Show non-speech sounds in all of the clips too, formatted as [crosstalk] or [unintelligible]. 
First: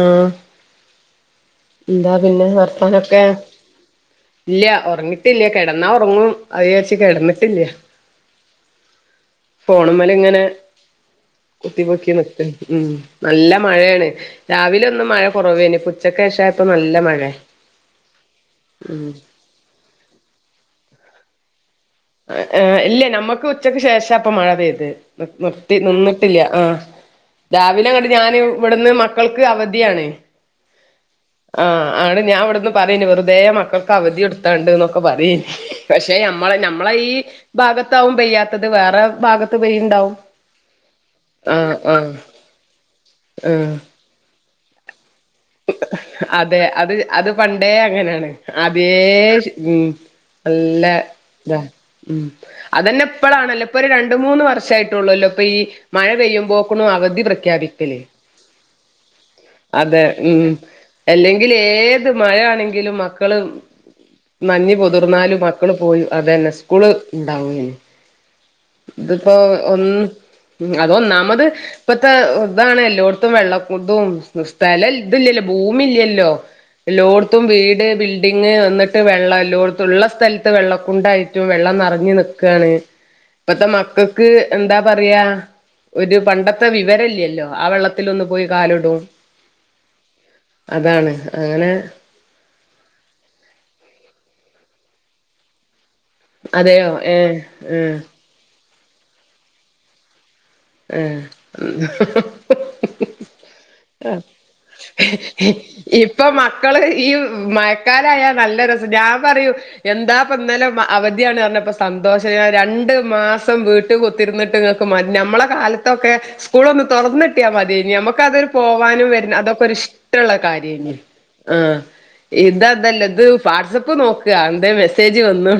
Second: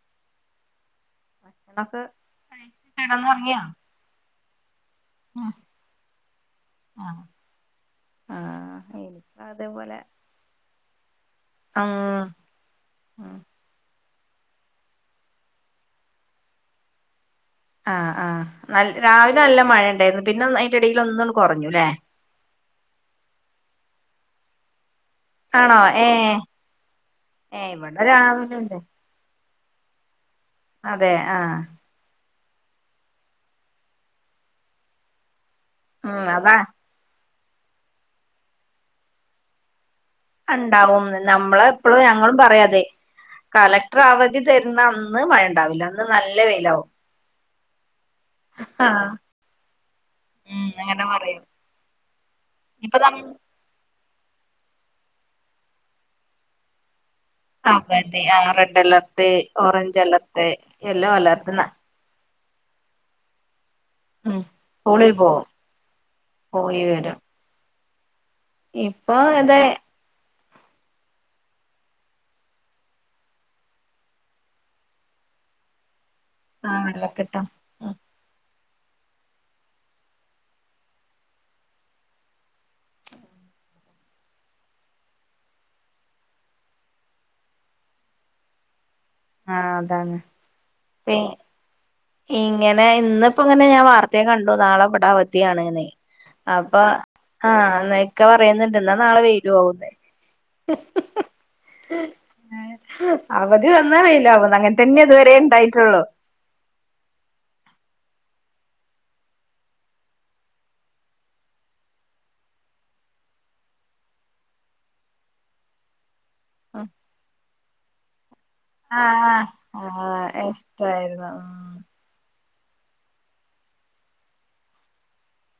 ആഹ് ങ്ങളൊക്കെ എന്താ പിന്നെ വർത്താനൊക്കേ? കിടന്നുറങ്ങിയോ ഇല്ല്യ ഒറങ്ങിട്ടില്ല, ഉം കെടന്നാ ഒറങ്ങും. അത്ചാര്ച്ച് ആഹ് കെടന്നിട്ടില്ല്യ, ആഹ് എനിക്ക് അതേപോലെ ഫോൺമ്മല്ങ്ങനെ ഉം കുത്തിപൊക്കി നിക്കും. ഉം ഉം നല്ല മഴേണ്. രാവിലെ ഒന്ന് മഴ കൊറവേനി, ഇപ്പൊച്ചക്കേശ ഇപ്പം നല്ല മഴെ ആഹ് ആഹ്. നൽ രാവിലെ നല്ല മഴ ഇണ്ടായിര്ന്ന്. പിന്നൊന്ന് അയിന്റെ എടേല് ഒന്നണ് കൂ കൊറഞ്ഞു, ലെ? ഇല്ലേ നമ്മക്ക് ഉച്ചക്ക് ശേഷാപ്പം മഴ പെയ്തെ നിർത്തി, ആണോ ഏഹ് നിന്നിട്ടില്ല ആഹ്. ഏഹ് ഇവിടെ രാവിലെങ്ങട്ട് ഞാന് രാവിലെണ്ട് ഇവിട്ന്ന് മക്കൾ [unintelligible] അവധിയാണ്. ആഹ്, ആണ് ഞാൻവ [unintelligible] പറ്യേനി. വെറുതേ മക്കൾക്കവധി കൊട്ത്താണ്ട്ന്നൊക്കെ പറ്യേനി. പക്ഷെ ഉം അതാ നമ്മളെ നം ഈ ഭാഗത്താവും പെയ്യാത്തത്, വേറെ ഭാഗത്ത് പെയ്യ്ണ്ടാവും. അണ്ടാവും, നമ്മള് എപ്പളും ഞങ്ങളും പറയത്, ആഹ് കളക്ടറ് അവധി തര്ണം അതെ അത് അത് പണ്ടേ അങ്ങനേണ്. ആദ്യേ ആഹ് ഉം ഉം നല്ല അങ്ങനെ പറയും താ. ഉം ഇപ്പൊ അതെന്നെ ന ഇപ്പളാണല്ലൊ ഇപ്പൊരു രണ്ട് രണ്ട് മൂന്ന് വർഷായിട്ടൊള്ളല്ലോ, ഇപ്പൊ ഈ മഴ പെയ്യുമ്പോക്ക്ണു അവധി പ്രഖ്യാപിക്കല് അതെന്നെ ആഹ്, റെഡ്ഡലർട്ട് അതെ ഓറഞ്ചലർ ഉം, എല്ലെങ്കിലേത് മഴയാണെങ്കിലും മക്കള് ഉം നഞ്ഞ് സ്കൂളിൽ പൊത്ർന്നാലും പോവും മക്കള് പോയി, അതന്നെ പോയി സ്കൂള് വരും ഇണ്ടാവും ഇന് ഇപ്പൊ ഇത്പ്പോ ഇത് ഒന്ന് ഉം അതൊന്നാമത് ഇപ്പത്തെ താണ്, എല്ലോട്ത്തും വെള്ള കുതും സ്ഥലൽ ത് ല്ലല്ലോ, ഭൂമി ഇല്ലൽ എല്ലാ ആണല്ലോക്കെട്ടോ ലോത്തും വീട് ബിൽഡിംഗ് ന്നിട്ട് വെള്ളംല്ലോത്തുള്ള സ്ഥലത്ത് വെള്ളക്കൊണ്ടായിട്ടും വെള്ളം നിറഞ്ഞു നിക്കണ ഇപ്പത്തെ മക്കൾക്ക് എന്താ പറയാ ഒരു പണ്ടത്തെ വിവരല്ലല്ലോ ആ വെള്ളത്തി ഒന്ന് പോയി കാലിടും ആഹ അതാണ് അങ്ങനെ ഇങ്ങനെ ഇന്നപ്പോ ഇങ്ങനെ ഞാൻ വർത്ത ത്തെ കണ്ടു നാളെ ഇവിടെ അവധി ആണ് എന്ന് അപ്പൊ അതെയോ ഏ ആഹ ഏ എന്നൊക്കെ പറയുന്നുണ്ട് എന്നാ നാളെ വരോ എന്ന് ഏ അവധി വന്നാ അ വെയിലാവുന്ന് അങ്ങനെ തന്നെ ഇതുവരെ ഉണ്ടായിട്ടുള്ളൂ ഇപ്പൊ മക്കള് ഈ മഴക്കാലായ നല്ല രസം ഞാൻ പറയും എന്താപ്പ ഇന്നലെ അവധിയാണ് അർഞ്ഞപ്പം സന്തോഷം രണ്ട് മാസം വീട്ട് കുത്തി ര്ന്ന്ട്ട് ങ്ങക്ക് മ നമ്മളെ കാലത്തൊക്കെ സ്കൂൾ ഒന്ന് തൊർന്ന്ട്ടിയാ മതി. നി നമ്മക്കതൊരു പോവാനും വരുന്ന ആഹ് അതൊക്കെ ഒരു ഇഷ്ടള്ള ആഹ് കാര്യന് ഇഷ്ടായിരുന്നു ആ ഇതതല്ല. ഇത് വാട്സപ്പ് നോക്ക എന്തെ മെസ്സേജ് വന്ന്ണോ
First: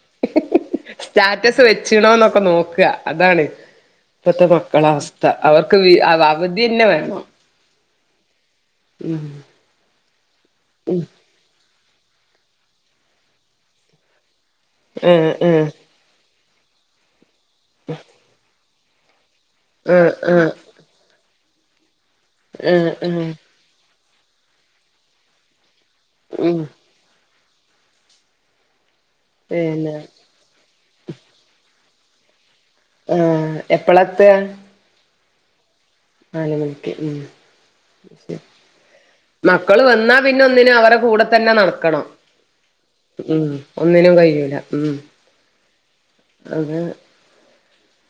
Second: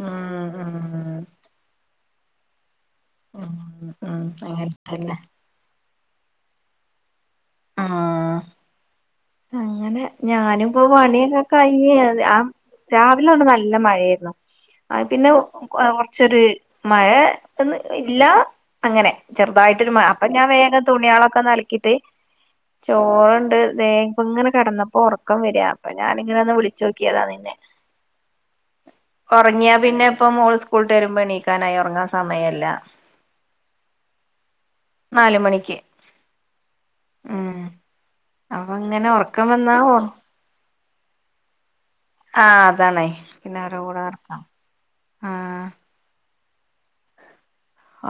ഉം ഉം ഉം സ്റ്റാറ്റസ് വെച്ചണോന്നൊക്കെ ഒക്കെ നോക്കുക അതാണ് ഉം ഉം ഉം ഇപ്പത്തെ അങ്ങനെ തന്നെ മക്കളാവസ്ഥ അവർക്ക് ആ അവധി തന്നെ വേണം ആ ഉം ഞാനും ഇപ്പോപണിയൊക്കെ ഇ ആ രാവിലെ കൊണ്ട് നല്ല മഴായിരുന്നു അ ആഹ് പിന്നെ ആഹ് കുറച്ചൊരു മഴ എന്ന് ഇല്ല അങ്ങനെ ചെറുതായിട്ട് ആഹ് അപ്പൊ ഞാൻ ആഹ് വേഗം തുണികളൊക്കെ കിട്ട് ആഹ് ആഹ് ചോറണ്ട് ഇങ്ങനെ കിടന്നപ്പോ ഉറക്കം വരിക അപ്പ ഞാനങ്ങനെ ഒന്ന് ഉം വിളിച്ച നോക്കിയതാ നിന്നെ ഉറങ്ങിയാ പിന്നെ ഇപ്പ മോ സ്കൂൾ വിട്ട് വരുമ്പോൾ എണ്ണീക്കാനായി ഉറങ്ങാൻ സമയല്ല ആ എപ്പളത്തെയ നാല് മണിക്ക് നാല് മണിക്ക് ഉം ശരി അപ്പൊ അങ്ങനെ ഉറക്കം മക്കള് വന്നാ പിന്നെ ഒന്നിനും അവരെ കൂടെ തന്നെ നടക്കണം ആ അതാണേ ഉം പിന്നെ അവരുടെ കൂടെ ഒന്നിനും നടക്കണം കഴിയൂല ഉം ആ അതെ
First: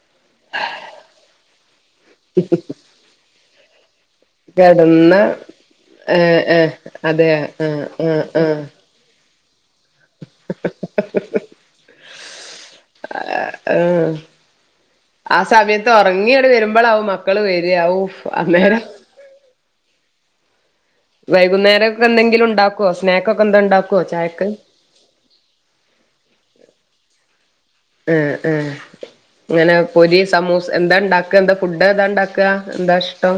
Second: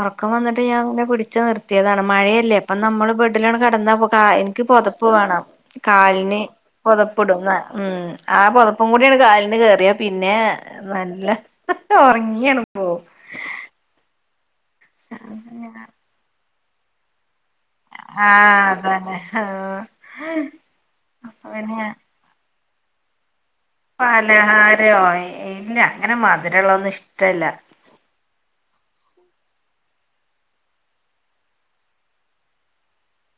ഒറക്കം വന്നിട്ട് ഞാൻ ഇങ്ങനെ പിടിച്ച് നിർത്തിയതാണ് മഴയല്ലേ പ്പം നമ്മള് വല്ലോം കിടന്ന പോ ആ എനിക്ക് പുതപ്പ് കെടന്ന വേണം കാലിന് ഏഹ് ഏഹ് പുതപ്പ് അതെ ഇടുന്ന ആഹ് ഉം ആഹ് ആ ആഹ് പുതപ്പും കൂടിയാണ് കാലി [unintelligible] റിയ പിന്നെ നല്ല ഉറങ്ങിയാണ് പോ [unintelligible] ആ സമയത്ത് ഉറങ്ങിയങ്ങട് വരുമ്പോ ബളാവും മ മക്കള് വരാ ഔ ആഹ് അന്നേരം അതന്നെ [unintelligible] പിന്നെ വൈകുന്നേരം ഒക്കെ എന്തെങ്കിലും ഉണ്ട ക്കുവോ സ്നാക്കൊ പലഹാരോ ഇല്ല അങ്ങനെ മ അങ്ങനെയുള്ള ഒന്നും ഇഷ്ടല്ല ഏ ഏ അങ്ങനെ പൊരി സമൂസ് എന്താ ഇണ്ടാക്കാ എന്താ ഫുഡ് എതാ ഉണ്ടാക്കാ എന്താ ഇഷ്ടം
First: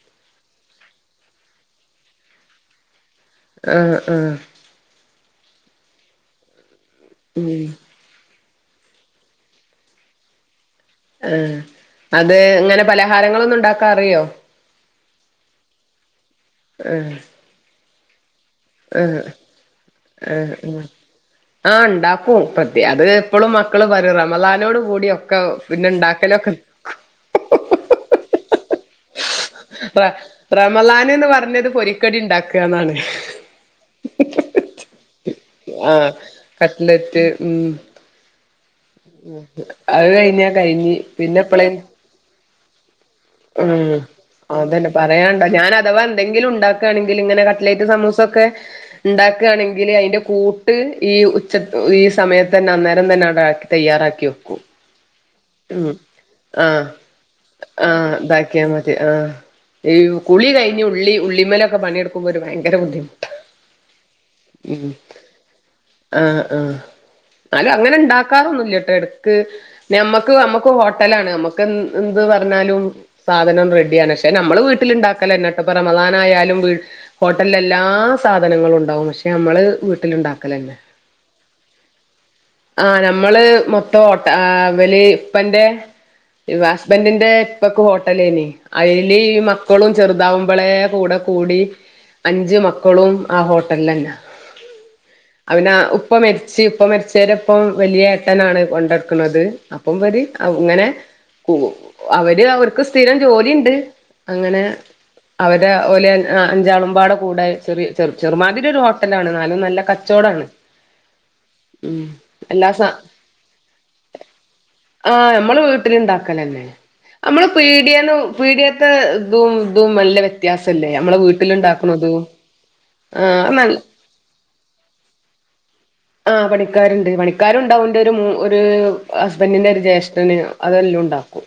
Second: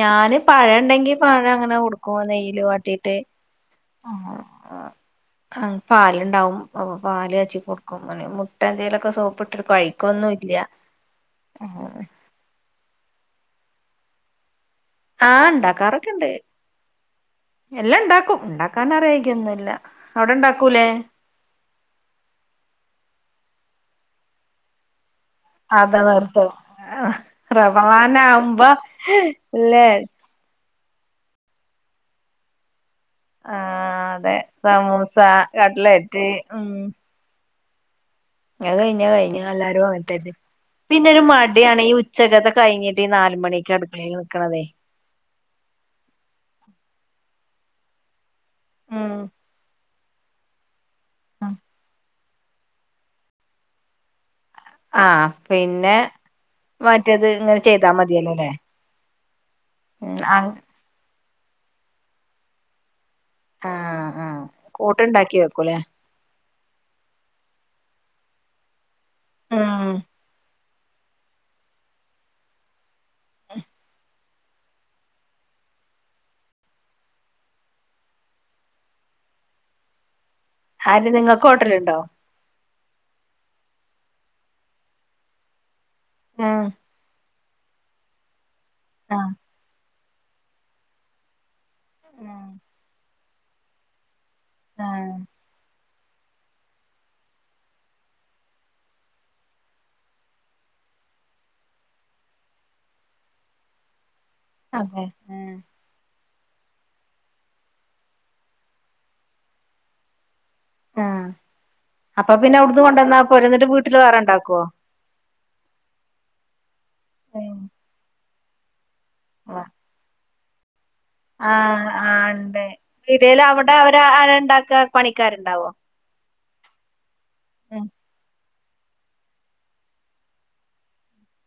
ഞാന് പഴം ഉണ്ടെങ്കി പഴം അങ്ങനെ കൊടുക്കും നെയ്യില് വാട്ടീട്ട് ആഹ് ആ ആഹ് പാല്ണ്ടാവും അപ്പ പാല് ഉം കാച്ചി കൊടുക്കും അല്ലെ മു മുട്ട എന്തെലൊക്കെ സോപ്പ് ഇട്ട് കഴിക്കൊന്നും ഇല്ല ആ അത് ങ്ങനെ പലഹാരങ്ങള് ഒന്നും ഉണ്ടാക്കാറിയോ ആ ഉണ്ടാക്കാറൊക്കെ ഉണ്ട് ആ എല്ലാം ഉണ്ടാക്കും ഉണ്ടാക്കാൻ ആ അറിയായികയൊന്നുമില്ല അവിടെ ആ ഉ ഉണ്ടാക്കൂലേ ആ ഉണ്ടാക്കും പത് അത് പ്പളും മക്കള് വരും റമളാനോട് കൂടിയൊ അത [unintelligible] റമാളാനാഉമ്പോ റ റം മളാന് ന്ന് പർഞ്ഞത് പൊരിക്കടി ണ്ടാക്ക ന്നാണ്. ആ അതെ സമൂസാ ആ കട്ട്ലറ്റ് ഉം ഞത് കഴിഞ്ഞ കഴിഞ് എല്ലാരു അത് [unintelligible] കഴിഞ്ഞാ കഴിഞ്ഞ് പിന്നെരു പിന്നെ എപ്പളേ മടിയാണ് ഈ ഉച്ചകത്തെ കഴിഞ്ഞ് ഉം അതന്നെ പറയേണ്ട. ഞാൻ അഥവാ ന്തെങ്കിലും ണ്ടാ ക്കാ ണെങ്കിൽ ങ്ങനെ കട്ട്ലേറ്റ് സമൂസൊക്കെ ഉം ണ്ടാക്കാണെങ്കില് അയിന്റെ കൂട്ട് ഈ ഉച്ച ഈ സമയത്തെന്നെ അന്നേരം തന്നെ അവിടെ ആക്കി തയ്യാറാക്കിവക് ആ പിന്നെ ആഹ് മറ്റേത് ങ്ങനെ ചെയ്താ ആഹ് മതിയ ഇതാക്കിയാ മതി ആ ഈ കുളി ആഹ് കഴിഞ്ഞു ഉള്ളി ഉള്ളി മേലൊക്കെ പണിയെടുക്കുമ്പോരു ഭയര ബുദ്ധി ആ ആ കൂട്ടുണ്ടാക്കി വെക്കൂല്ലേ ആ ന്നാലും അങ്ങനെ ണ്ടാക്കാറൊന്നുല്ല്യട്ടോ എടു ക്ക്‌ ഉം നമ്മക്ക് നമ്മ പോ ഹോട്ടലാണ് നമക്ക് എ എന്ത് പറഞ്ഞാലും സാധനം റെഡിയാണ് പക്ഷെ നമ്മള് വീട്ടിലുണ്ടാക്കല് ന്നെട്ടോ പ്പം റമളാനയാലും ഹോട്ടൽ എല്ലാ സാധനങ്ങളും ഇണ്ടാവും പക്ഷെ നമ്മള് വീട്ടിലുണ്ടാക്കും ആര് നിങ്ങക്ക് ഹോട്ടലുണ്ടോ ആ നമ്മള് മൊത്തം ഹോട്ട ആ വലി ഇപ്പന്റെ ഉം ഹസ്ബന്റിന്റെ പ്പക് ഹോ ട്ടലെനി അയിൽ ആഹ് ഈ മക്കളും ചെറുതാവുമ്പോളെ കൂടെ കൂടി അഞ്ച് മക്കളും ആ ഹോട്ടൽ ലന്നെ ആഹ് അവിന ഉ ഉപ്പ മരിച്ച് ഇപ്പ മരിച്ചവരെപ്പം വല്ല്യ ഏട്ടനാണ് കൊണ്ടടുക്കുന്നത് അപ്പം അവര് ഇങ്ങനെ അവര് അവർക്ക് സ്ഥിരം ജോലിണ്ട്. അങ്ങനെ അതെ അവരെ ഓല് [unintelligible] ആ അഞ്ചാളുംമ്പാട കൂടെ ചെറിയ ചെറ ചെറുമാതിരി രു ഹോട്ടലാണ് നാലും നല്ല കച്ചോടാണ്. ആ ഉം അപപ്പോ പിന്നെ എല്ലാ അവിടുന്ന് സ കൊണ്ടുവന്നാ പോരേ എന്നിട്ട് വീട്ടില് വേറെണ്ടാക്കുവോ? ആഹ് നമ്മള് ടിയേന്നും പീടിയേന്നും [unintelligible] ആഹ് ആ ണ്ട് ഇതില് ആഹ് അവ്ടെ നല്ല അവര് ആരാണ്ടാ ക്ക പണിക്കാര്ണ്ടാവോ ആ പണിക്കാര്ണ്ട് പണി ക്കാരുണ്ടാവും ന്റെരു മൂ ഒരു ഹസ്ബന്റിന്റെറരു ജേഷ്ഠന് അതെല്ലുണ്ടാക്കും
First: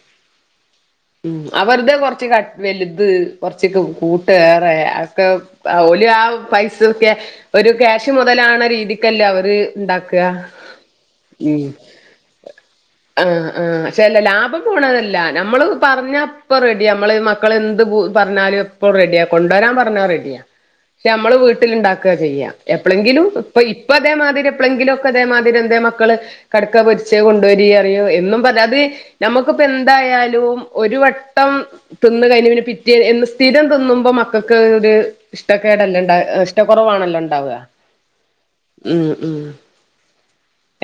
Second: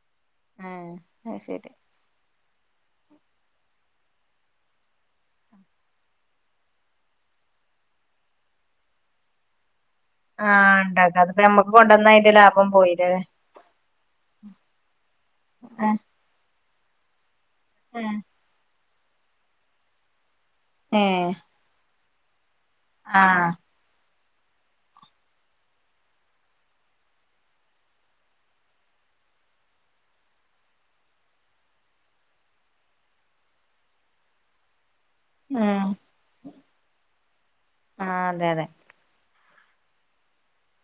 ആഹ് ഉം അത് ശരി അവര്തെ കൊറച്ച് ക വെല്ത് കൊറ്ച്ചക്കെ കൂട്ടേറെ ഒക്കെ ആ ഓല് വേവ് പൈസൊക്കെ ഒരു ക്യാഷ് മുതലാണ രീതിക്കല്ല അവര് [unintelligible] ഇണ്ടാക്ക ആഹ് ഉണ്ടാക്കാം അതിപ്പോ ഉം നമ്മക്ക് കൊണ്ടുവന്നാ അതിന്റെ ലാഭം പോയില്ലേ ആ ആ ക്ഷേ ല്ല ലാഭം പോണതല്ല നമ്മള് ഏഹ് പറ്ഞ്ഞ ഇപ്പ റെഡിയാ അമ്മള് മ ക്കള് എന്ത്പ്പൂ പറഞ്ഞാല് ഇപ്പോൾ റെഡിയാ കൊണ്ടോരാൻ പറഞ്ഞാ റെഡിയാ ക്ഷെ ഏഹ് നമ്മള് വീട്ടില്ണ്ടാ ക്കെ ചെയ്യാ എപ്പളങ്കിലും ആഹ് ഇപ്പ ഇപ്പത് തേമാതിരി എപ്പളങ്കിലും ഒക്കെ തേമാതിരി എന്തേ മക്കള് കട്ക്കപൊരിച്ചെ കൊണ്ടരീ അറിയും എന്നും പരാതി നമ്മക്ക്പ്പന്തായാലും ഒരു വട്ടം തിന്ന് കഴിഞ്ഞതിന് പിറ്റേ എന്ന് സ്ഥിരം തിന്നുമ്പോ മക്കക്കോര് ഉം ഇഷ്ടക്കേടല്ലെ ഇണ്ടാ ഏ ഷ് റ്റ കൊറവാണല്ലോ ഇണ്ടാവാ ആഹ് അതെ അതെ ഉം ഉം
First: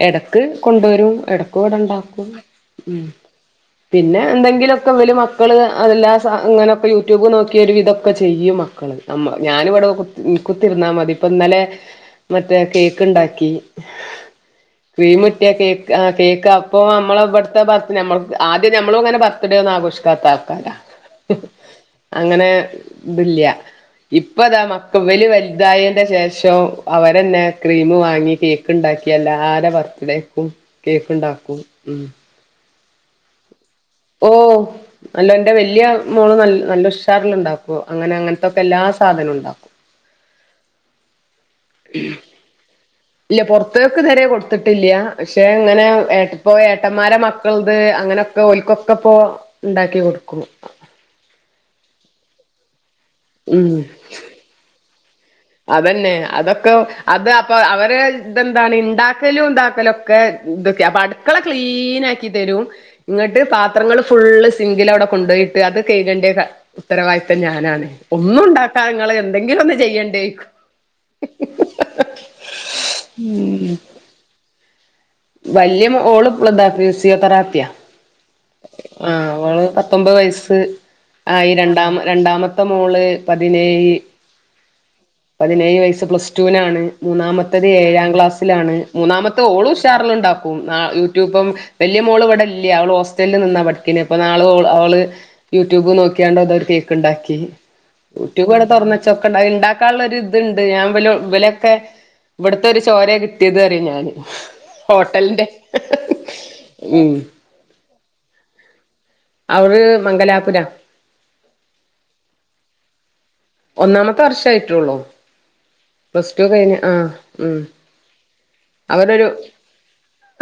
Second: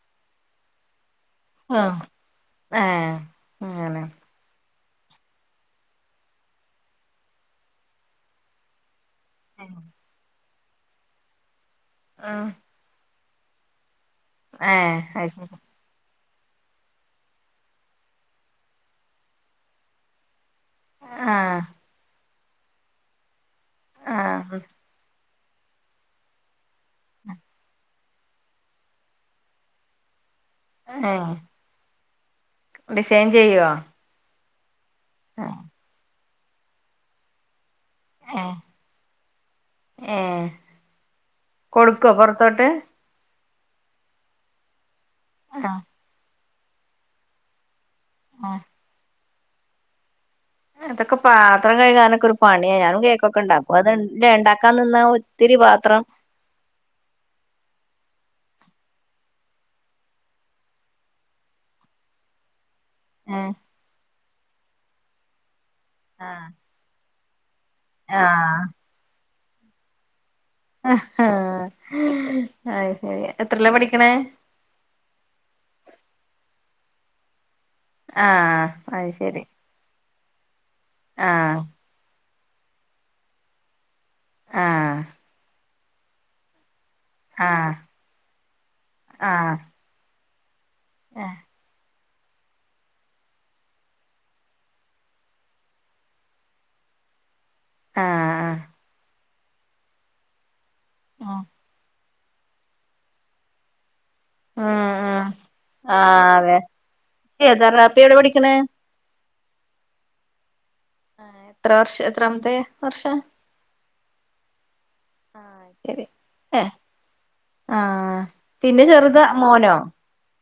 എടക്ക് കൊണ്ടോരും എടക്ക്വ്ടെ ആഹ് ഇണ്ടാക്കും ഉം ഏഹ് അങ്ങനെ പിന്നെ എന്തെങ്കിലൊ [unintelligible] മക്കള് അതെല്ലാ സാ ഇങ്ങനൊക്കെ യൂട്യൂബ് നോക്കി ഒരുവിധൊക്കെ ചെയ്യും മക്കള് അമ്മ ഞാന്വ്ടെ കു കുത്തിര്ന്നാൽ മതി ഇപ്പന്നലെ ആ കേക്ക് ഇണ്ടാക്കി ഏഹ് അത് ശരി ക്രീമ്ട്ടിയാ കേക്ക് ആ കേ ക്കപ്പൊ മ്മളെ ഇവിട്ത്തെ ബർത്ത് നമ്മള്ത് ആദ്യം നമ്മളുങ്ങനെ ബർത്ത്ഡേ ഒന്നും ആഘോഷിക്കാത്ത ആള പല ആഹ് അങ്ങനെതില്ല ഇപ്പതാ ആഹ് മക്കള് ഇവല് വല് തായേന്റെ ശേഷം ആ തന്നെ ക്രീമു- വാങ്ങി കേക്ക് ഉണ്ടാക്കിയല്ല ആരെ ബർത്ത്ഡേ കേക്ക് ഏഹ് ഉണ്ടാക്കും ഉം ഡിസൈൻ ചെയ്യുവ ഓഹ് അല്ല എന്റെ വല്യയ മോള് നല്ല നല്ല ഉഷാറിലുണ്ടകും അങ്ങനെ ഏഹ് അങ്ങനത്തൊക്കെ എല്ലാ സാധനവും ഉണ്ടാക്കും ഏഹ് കൊടുക്കോ പൊറത്തോട്ട് ഇല്ല പുറത്തേക്ക് ഇതുവരെ കൊടുത്തിട്ടില്ല പക്ഷെ ആ ഇങ്ങനെ ഏട്ട പോയേട്ടന്മാരെ മക്കൾ അ അങ്ങനെയൊക്കെ ആ ഒക്കൊക്കെ പോ ഉണ്ടാക്കി കൊടുക്കും അതൊക്കെ പാത്രം കഴകാനൊക്ക ഒരു പണിയ ഞാനും കേ ഉം ക്കക്കഉണ്ടാക്കും അത് ഉണ്ടാക്കാൻ നിന്ന അതന്നെ അതൊക്കെ അത് അപ്പൊ അവരെ ഇതെന്താണ് ഉണ്ടാക്കലും ഇതാക്കലും ഒക്കെ ഇതൊക്കെ അപ്പൊ അടുക്കള ക്ലീൻ ആക്കി തരും ഇങ്ങട്ട് ഏഹ് പാത്രങ്ങള് ഫുള്ള് സിങ്കിൽ അവിടെ കൊുണ്ടു പോയി അത് കഴുകണ്ട ഉത്തരവാദ- [inaudible] ഒന്നും ഉണ്ടാക്കാനെ ഇങ്ങള് എന്തെങ്കിലും ഒന്ന് ചെയ്യണ്ടേ അ ശരി എത്രയിലാ പഠിക്കണേ വല്യ ഓളപ്പതാ ഫിസിയോത്തറാപ്പിയാ ആഹ് ആ അത് ശരി അവള് പത്തൊമ്പത് വയസ്റ്റ് സ് ആ ഈ ആഹ് രണ്ടാമ രണ്ടാമത്തെ ത്തമോള് പതിനേഴ് ആഹ് പതിനേഴ് വയസ്സാ പ പ്ലസ്റ്റുവിനാണ് മൂന്നാമത്തത് ആഹ് ഏഴാം ക്ലാസ്സിലാണ് മൂന്നാമത്തെ ആഹ് ഓള് ഉഷാറിലുണ്ടാവും ആ ആഹ് യൂട്യൂബും വലിയ മോളിവിടില്ല്യ അവൾ ഹോസ് ഹോസ്റ്റലിൽ നിന്നാ പഠിക്കണ് അപ്പോ നാളെ ഓള് അവള് യൂട്യൂബ് നോക്കിയാണ്ട് അതൊരു കേക്ക് ഇണ്ടാക്കി. ഊട്ടി ആഹ് കൂടെ തുറന്നച്ചാ ഇണ്ടാക്കാനുള്ള ഒരു ഇത് ഞാൻ ഇവ ഉം ഇവലെയൊക്കെ ഇവിടത്തെ ഒരു ചോരേ കിട്ടിയത് പറയും ഞാന് ഉം ഹോട്ടലിന്റെ ഉം കുട്ടി എവിടെ പഠിക്കണേ? അവൾ മംഗലാപുരം. ആ എത്ര വർഷം എത്രാമത്തെ വർഷാ? ഒന്നാമത്തെ വർഷേ ആയിട്ടുള്ളു. ആഹ് ശരി ഏ ഉം ആഹ് പിന്നെ ചെറുത് അവരൊരു മോനോ?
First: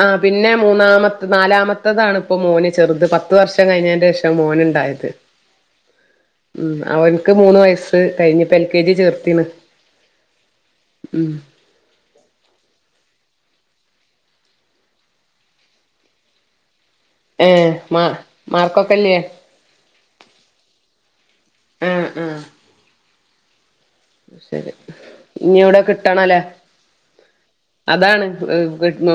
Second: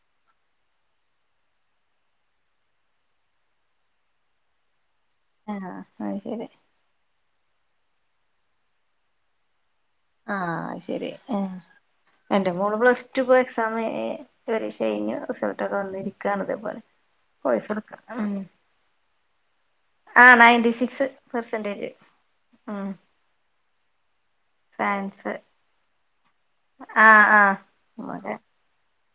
ആ പിന്നെ മൂന്നാമത്തെ നാലാമത്തതാണ് ഇപ്പോ മോന് ചെറുത് പത്ത് വർഷം കഴിഞ്ഞതിന്റെ ശേഷാ മോൻ ഉണ്ടായത്. ആഹ് അയ്ശെരി. ക്ക് മൂന്ന് വയസ് കഴിഞ്ഞപ്പോ എൽ കെ ജി ചേർത്തീണ്. ആ അയ്ശെരി ഏ എന്റെ മോള് പ്ലസ് റ്റു പ്പെക്സ് സാമായി പരീക്ഷ കഴിഞ്ഞു റിസൾട്ടൊക്കെ വന്നിരിക്കാണ് ഇതേപോലെ ഏ പൈസ മാ കൊട്ക്കാം ഉം മാർക്കൊക്കെല്ലേ ആ നയന്റിസിക്സ് പേസെന്റേജ് ആ ശരി ഇനി യൊവ്ടെ കിട്ടണല്ലേ ആഹ് ആഹ് അതാണ് മോനെ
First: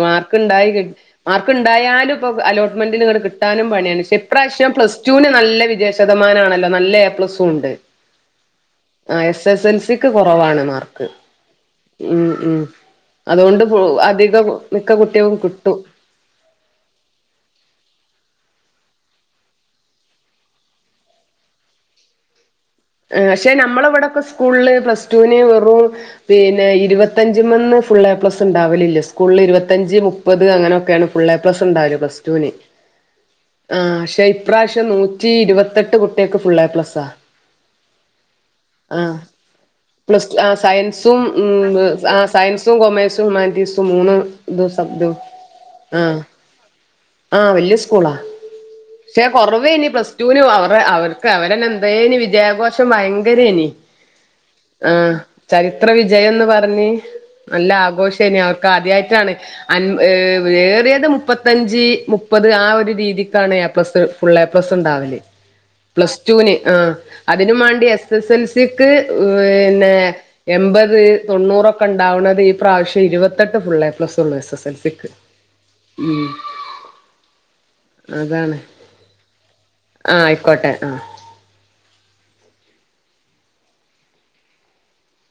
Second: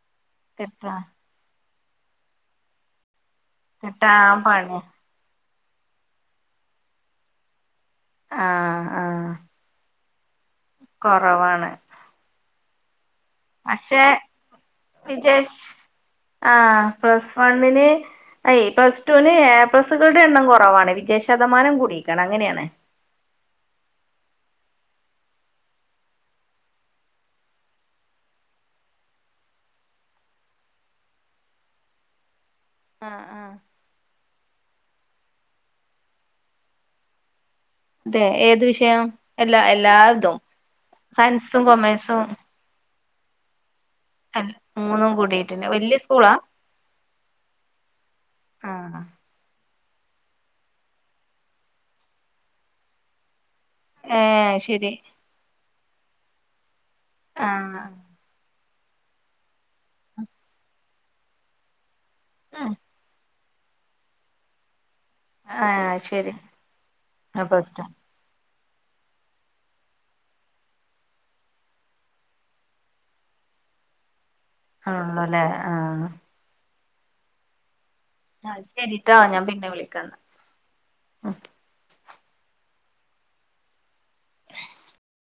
മാർക്ക്ണ്ടായി കിട്ടാ മാർക്ക് ണ്ടായാലും പ്പൊ അലോട്ട്മെന്റിന് ഇങ്ങട് ക് കിട്ടാനും പണിയാണ് ക്ഷെ കിട്ടാൻ ഇപ്രാവശ്യം പണിയാ പ്ലസ്ടൂന് നല്ലെ വിജയശതമാനാണല്ലോ നല്ല എപ്ലസുണ്ട് ആ ആ എസെൽസിക്ക് കൊറവാണ് മാർക്ക് ഉം ഉം അതുകൊണ്ട് പക്ഷെ അധികം മിക്ക കുട്ടികൾക്കും വിജയശ് കിട്ടും ആ പ്ലസ് വണ്ണിന് അയ് പ്ലസ്ടുവിന് ഏ പ്ലസ്കൾടെ എണ്ണം കൊറവാണ് വിജയ ശതമാനം കൂടിക്കാണ് അങ്ങനെയാണ് എ പക്ഷെ നമ്മളെവടക്കെ സ്കൂൾല് പ്ലസ് റ്റൂന് വെറും പിന്നെ ഇര്പത്തഞ്ച്മ്മെന്ന് ഫുള്ളെപ്ലസ്ണ്ടാവലില്ല സ്കൂൾല് ഇര്പത്തഞ്ച് മുപ്പത് അങ്ങനാെക്കേണ് ഫുള്ളെപ്ലസ്ണ്ടാവല് പ്ലസ് റ്റൂന് ആഹ് ആഹ് ആ ശെ ഇ പ്രാശ്യം നൂറ്റി ഇരുപത്തെട്ട് കുട്ട്യേക്ക് ഫുള്ളെപ്ലസ്സാ അതെ ഏത് വിഷയം ആ എല്ലാ പ്ലസ് എല്ലാതും റ്റൂ ആ സയൻസും ആ സയൻസും കൊമേഴ്സ് ഹ്യുമാൻറ്റീസും മൂന്ന് അല്ല തും സ മൂന്നും തും കൂടിയിട്ടുണ്ട് വല്യ ആ സ്കൂളാ ആ വെല്യ സ്‌കൂളാ ആഹ് ശെ കൊറവേനി പ്ലസ്റ്റൂവിന് വ അവരെ അവർക്ക് അവരന്നെ എന്തേല് വിദ്യാപോ ക്ഷെ ഭയങ്കരേലി ഏയ് ശെരി ത്ര വിജയന്ന് പറഞ്ഞ് നല്ല ആഘോഷേനി ആ ക്കാദ്യായിട്ടാണ് അൻ ഏ ഏറിയത് മുപ്പത്തഞ്ചി മുപ്പത് ആ ഒരു രീതി താണ് A plus full A plus ഉണ്ടാവല് ആഹ് ശരി പ്ലസ്ടൂന് ആഹ് ആ അതിനും പ്ലസ് ടു മാണ്ടി എസ് എസ് എൽസിക്ക് വീന്നേ എമ്പത് തൊണ്ണൂറൊക്കണ്ടാവ്ണത് ഈ പ്രാവശ്യ ഇരുപത്തെട്ട് ഫുള്ളേപ്ലസ് തൊള്ള് എസ് എസ് എൽ സി ക്ക് ആണല്ലോല്ലേ ഉം ആ അതാണ് ശെരിട്ടോ ഞാ പിന്നെ വിളിക്കാന്ന് ആഹ് ആയിക്കോട്ടെ ആഹ് ഉം [inaudible]